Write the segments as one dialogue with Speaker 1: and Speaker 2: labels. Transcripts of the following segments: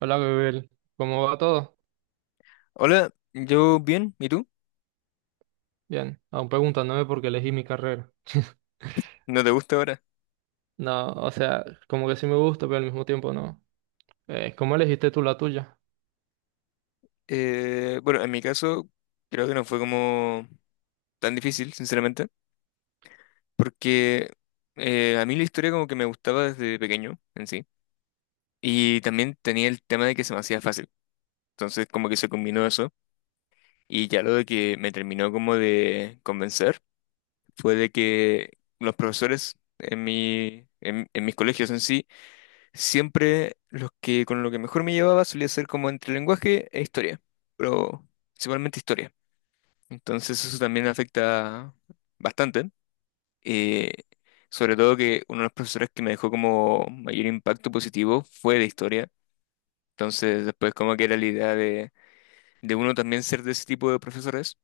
Speaker 1: Hola, Gabriel. ¿Cómo va todo?
Speaker 2: Hola, yo bien, ¿y tú?
Speaker 1: Bien. Aún preguntándome por qué elegí mi carrera.
Speaker 2: ¿No te gusta ahora?
Speaker 1: No, o sea, como que sí me gusta, pero al mismo tiempo no. ¿Cómo elegiste tú la tuya?
Speaker 2: Bueno, en mi caso creo que no fue como tan difícil, sinceramente, porque a mí la historia como que me gustaba desde pequeño en sí, y también tenía el tema de que se me hacía fácil, entonces como que se combinó eso, y ya lo de que me terminó como de convencer fue de que los profesores en mi, en mis colegios en sí. Siempre los que con lo que mejor me llevaba solía ser como entre lenguaje e historia, pero principalmente historia. Entonces eso también afecta bastante. eh, sobre todo que uno de los profesores que me dejó como mayor impacto positivo fue de historia. Entonces después como que era la idea de uno también ser de ese tipo de profesores.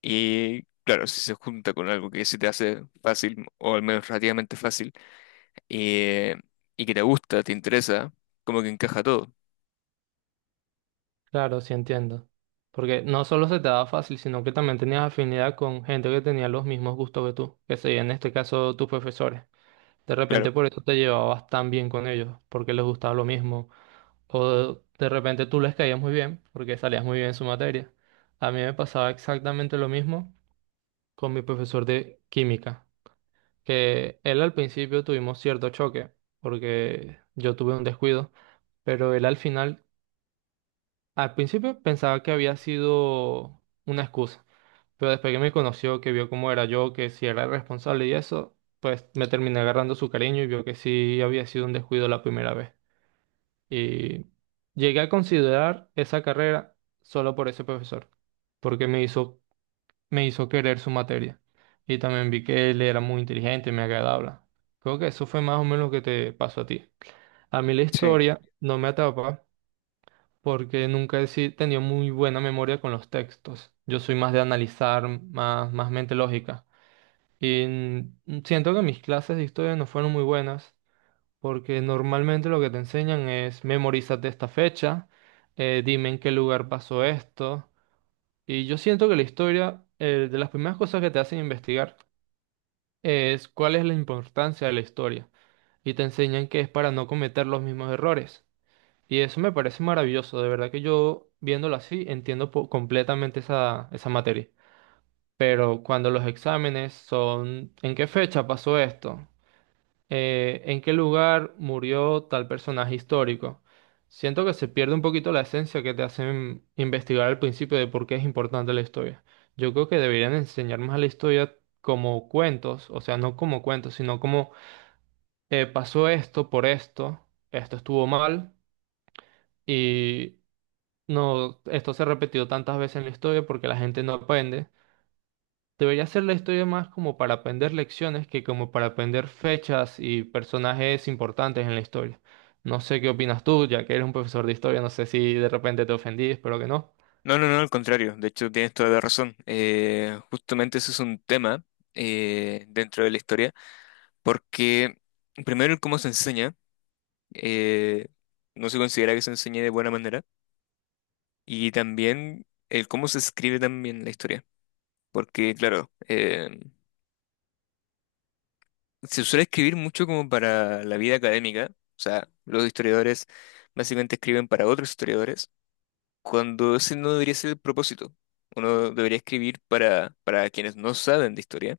Speaker 2: Y claro, si se junta con algo que se te hace fácil, o al menos relativamente fácil, eh, y que te gusta, te interesa, como que encaja todo.
Speaker 1: Claro, sí entiendo. Porque no solo se te daba fácil, sino que también tenías afinidad con gente que tenía los mismos gustos que tú, que serían en este caso tus profesores. De
Speaker 2: Claro.
Speaker 1: repente por eso te llevabas tan bien con ellos, porque les gustaba lo mismo. O de repente tú les caías muy bien, porque salías muy bien en su materia. A mí me pasaba exactamente lo mismo con mi profesor de química. Que él al principio tuvimos cierto choque, porque yo tuve un descuido, pero él al final, al principio pensaba que había sido una excusa, pero después que me conoció, que vio cómo era yo, que si era el responsable y eso, pues me terminé agarrando su cariño y vio que sí había sido un descuido la primera vez. Y llegué a considerar esa carrera solo por ese profesor, porque me hizo querer su materia. Y también vi que él era muy inteligente, me agradable. Creo que eso fue más o menos lo que te pasó a ti. A mí la
Speaker 2: Sí.
Speaker 1: historia no me atrapa porque nunca he si- tenido muy buena memoria con los textos. Yo soy más de analizar, más mente lógica. Y siento que mis clases de historia no fueron muy buenas porque normalmente lo que te enseñan es memorízate esta fecha, dime en qué lugar pasó esto. Y yo siento que la historia, de las primeras cosas que te hacen investigar, es cuál es la importancia de la historia y te enseñan que es para no cometer los mismos errores. Y eso me parece maravilloso, de verdad que yo viéndolo así entiendo po- completamente esa materia. Pero cuando los exámenes son ¿en qué fecha pasó esto? ¿En qué lugar murió tal personaje histórico? Siento que se pierde un poquito la esencia que te hacen investigar al principio de por qué es importante la historia. Yo creo que deberían enseñar más a la historia como cuentos, o sea, no como cuentos, sino como pasó esto por esto, esto estuvo mal y no, esto se repetió tantas veces en la historia porque la gente no aprende. Debería ser la historia más como para aprender lecciones que como para aprender fechas y personajes importantes en la historia. No sé qué opinas tú, ya que eres un profesor de historia, no sé si de repente te ofendí, espero que no.
Speaker 2: No, no, no, al contrario. De hecho, tienes toda la razón. Justamente eso es un tema dentro de la historia, porque primero el cómo se enseña, eh, no se considera que se enseñe de buena manera, y también el cómo se escribe también la historia, porque claro, se suele escribir mucho como para la vida académica, o sea, los historiadores básicamente escriben para otros historiadores, cuando ese no debería ser el propósito. Uno debería escribir para quienes no saben de historia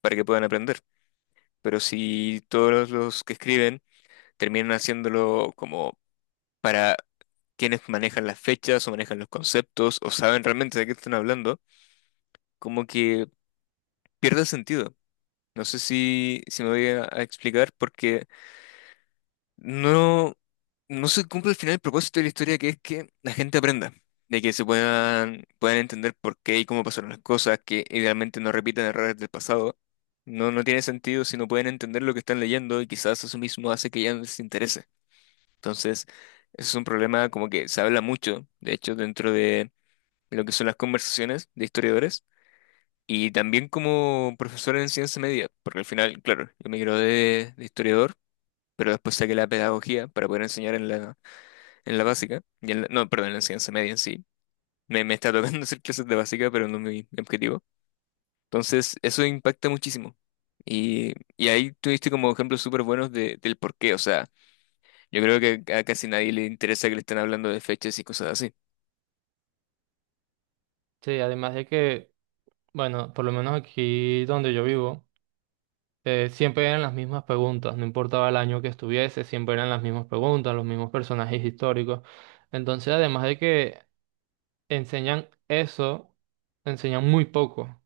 Speaker 2: para que puedan aprender. Pero si todos los que escriben terminan haciéndolo como para quienes manejan las fechas o manejan los conceptos o saben realmente de qué están hablando, como que pierde el sentido. No sé si me voy a explicar porque. No, no se cumple al final el propósito de la historia, que es que la gente aprenda, de que se puedan entender por qué y cómo pasaron las cosas, que idealmente no repitan errores del pasado. No, no tiene sentido si no pueden entender lo que están leyendo y quizás eso mismo hace que ya no les interese. Entonces, ese es un problema como que se habla mucho, de hecho, dentro de lo que son las conversaciones de historiadores y también como profesor en ciencia media, porque al final, claro, yo me gradué de historiador, pero después saqué la pedagogía para poder enseñar en la básica, y no, perdón, en la enseñanza media en sí. Me está tocando hacer clases de básica, pero no es mi objetivo. Entonces, eso impacta muchísimo. Y ahí tuviste como ejemplos súper buenos del por qué. O sea, yo creo que a casi nadie le interesa que le estén hablando de fechas y cosas así.
Speaker 1: Sí, además de que, bueno, por lo menos aquí donde yo vivo. Siempre eran las mismas preguntas, no importaba el año que estuviese, siempre eran las mismas preguntas, los mismos personajes históricos. Entonces, además de que enseñan eso, enseñan muy poco.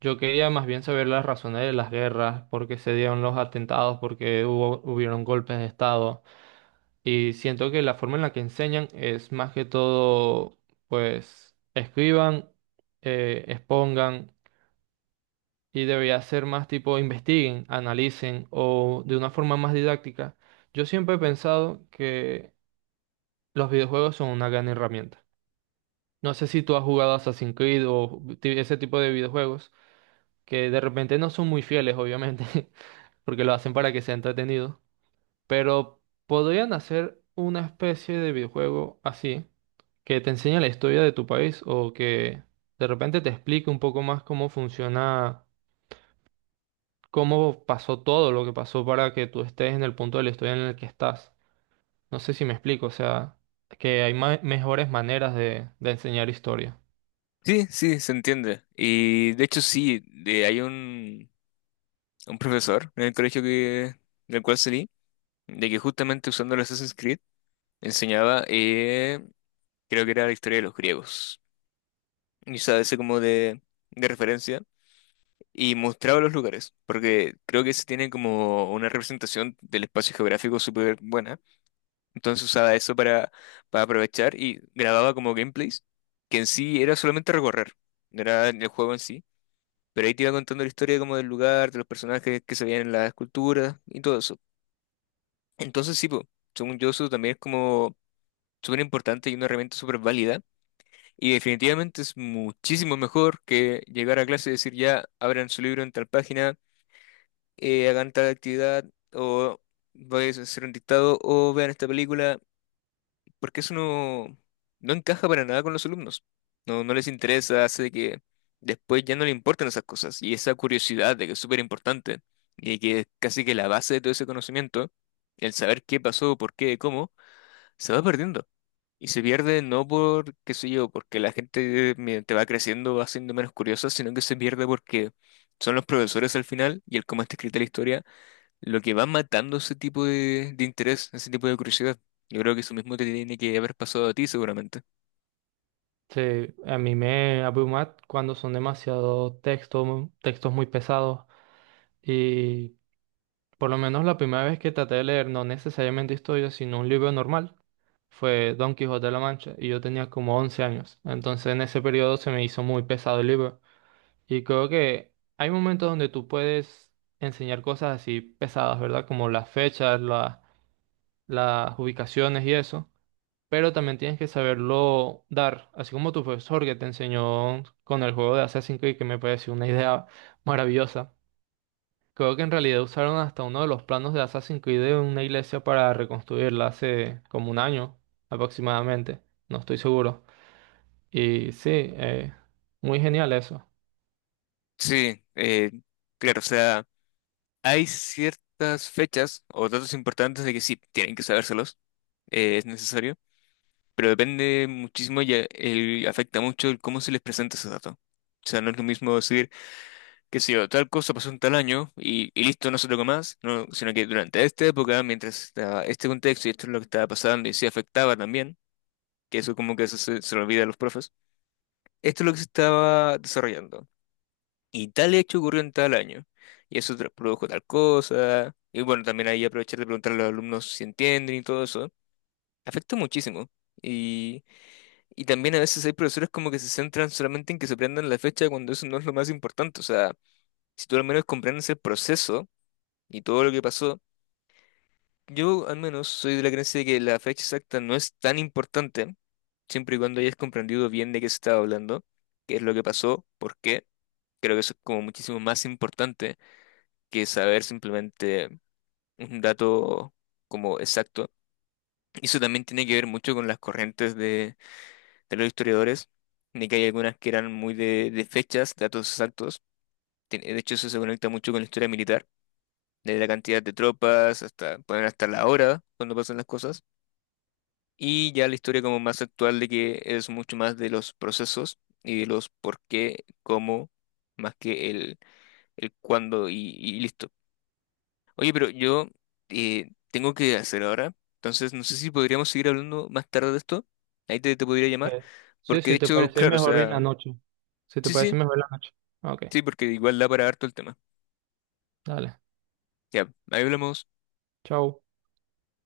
Speaker 1: Yo quería más bien saber las razones de las guerras, por qué se dieron los atentados, por qué hubieron golpes de estado. Y siento que la forma en la que enseñan es más que todo, pues, escriban, expongan. Y debería ser más tipo investiguen, analicen o de una forma más didáctica. Yo siempre he pensado que los videojuegos son una gran herramienta. No sé si tú has jugado Assassin's Creed o ti- ese tipo de videojuegos que de repente no son muy fieles, obviamente, porque lo hacen para que sea entretenido, pero podrían hacer una especie de videojuego así, que te enseñe la historia de tu país o que de repente te explique un poco más cómo funciona cómo pasó todo lo que pasó para que tú estés en el punto de la historia en el que estás. No sé si me explico, o sea, que hay ma- mejores maneras de enseñar historia.
Speaker 2: Sí, sí, se entiende. Y de hecho sí, hay un profesor en el colegio que, del cual salí, de que justamente usando el Assassin's Creed enseñaba, creo que era la historia de los griegos. Y usaba ese como de referencia y mostraba los lugares, porque creo que se tiene como una representación del espacio geográfico súper buena. Entonces usaba eso para aprovechar y grababa como gameplays, que en sí era solamente recorrer, no era el juego en sí, pero ahí te iba contando la historia como del lugar, de los personajes que se veían en las esculturas y todo eso. Entonces sí, po, según yo eso también es como súper importante y una herramienta súper válida. Y definitivamente es muchísimo mejor que llegar a clase y decir ya, abran su libro en tal página, hagan tal actividad, o vayan a hacer un dictado, o vean esta película, porque eso no, no encaja para nada con los alumnos. No, no les interesa, hace que después ya no le importan esas cosas. Y esa curiosidad de que es súper importante, y que es casi que la base de todo ese conocimiento, el saber qué pasó, por qué, cómo, se va perdiendo. Y se pierde no por, qué sé yo, porque la gente mediante va creciendo va siendo menos curiosa, sino que se pierde porque son los profesores al final y el cómo está escrita la historia lo que va matando ese tipo de interés, ese tipo de curiosidad. Yo creo que eso mismo te tiene que haber pasado a ti seguramente.
Speaker 1: Sí, a mí me abruma cuando son demasiado textos, textos muy pesados y por lo menos la primera vez que traté de leer no necesariamente historia, sino un libro normal, fue Don Quijote de la Mancha y yo tenía como 11 años. Entonces en ese periodo se me hizo muy pesado el libro. Y creo que hay momentos donde tú puedes enseñar cosas así pesadas, ¿verdad? Como las fechas, la- las ubicaciones y eso. Pero también tienes que saberlo dar, así como tu profesor que te enseñó con el juego de Assassin's Creed, que me pareció una idea maravillosa. Creo que en realidad usaron hasta uno de los planos de Assassin's Creed de una iglesia para reconstruirla hace como un año aproximadamente. No estoy seguro. Y sí, muy genial eso.
Speaker 2: Sí, claro, o sea, hay ciertas fechas o datos importantes de que sí, tienen que sabérselos, es necesario, pero depende muchísimo y afecta mucho el cómo se les presenta ese dato. O sea, no es lo mismo decir qué sé yo, tal cosa pasó en tal año y listo, no se toca más, no, sino que durante esta época, mientras estaba este contexto y esto es lo que estaba pasando y se afectaba también, que eso como que se lo olvida a los profes, esto es lo que se estaba desarrollando. Y tal hecho ocurrió en tal año, y eso produjo tal cosa, y bueno, también ahí aprovechar de preguntar a los alumnos si entienden y todo eso, afecta muchísimo. Y, y también a veces hay profesores como que se centran solamente en que se aprendan la fecha cuando eso no es lo más importante, o sea, si tú al menos comprendes el proceso, y todo lo que pasó, yo al menos soy de la creencia de que la fecha exacta no es tan importante, siempre y cuando hayas comprendido bien de qué se estaba hablando, qué es lo que pasó, por qué. Creo que eso es como muchísimo más importante que saber simplemente un dato como exacto. Y eso también tiene que ver mucho con las corrientes de los historiadores, de que hay algunas que eran muy de fechas, datos exactos. De hecho, eso se conecta mucho con la historia militar, desde la cantidad de tropas hasta, pueden hasta la hora cuando pasan las cosas. Y ya la historia como más actual de que es mucho más de los procesos y de los por qué, cómo, más que el cuándo y listo. Oye, pero yo tengo que hacer ahora, entonces no sé si podríamos seguir hablando más tarde de esto. Ahí te podría llamar,
Speaker 1: Eh, sí,
Speaker 2: porque de
Speaker 1: si te
Speaker 2: hecho,
Speaker 1: parece
Speaker 2: claro, o
Speaker 1: mejor en la
Speaker 2: sea,
Speaker 1: noche. Si te
Speaker 2: sí,
Speaker 1: parece
Speaker 2: sí,
Speaker 1: mejor en la noche. Ok,
Speaker 2: sí, porque igual da para harto el tema.
Speaker 1: dale.
Speaker 2: Ya, ahí hablamos.
Speaker 1: Chao.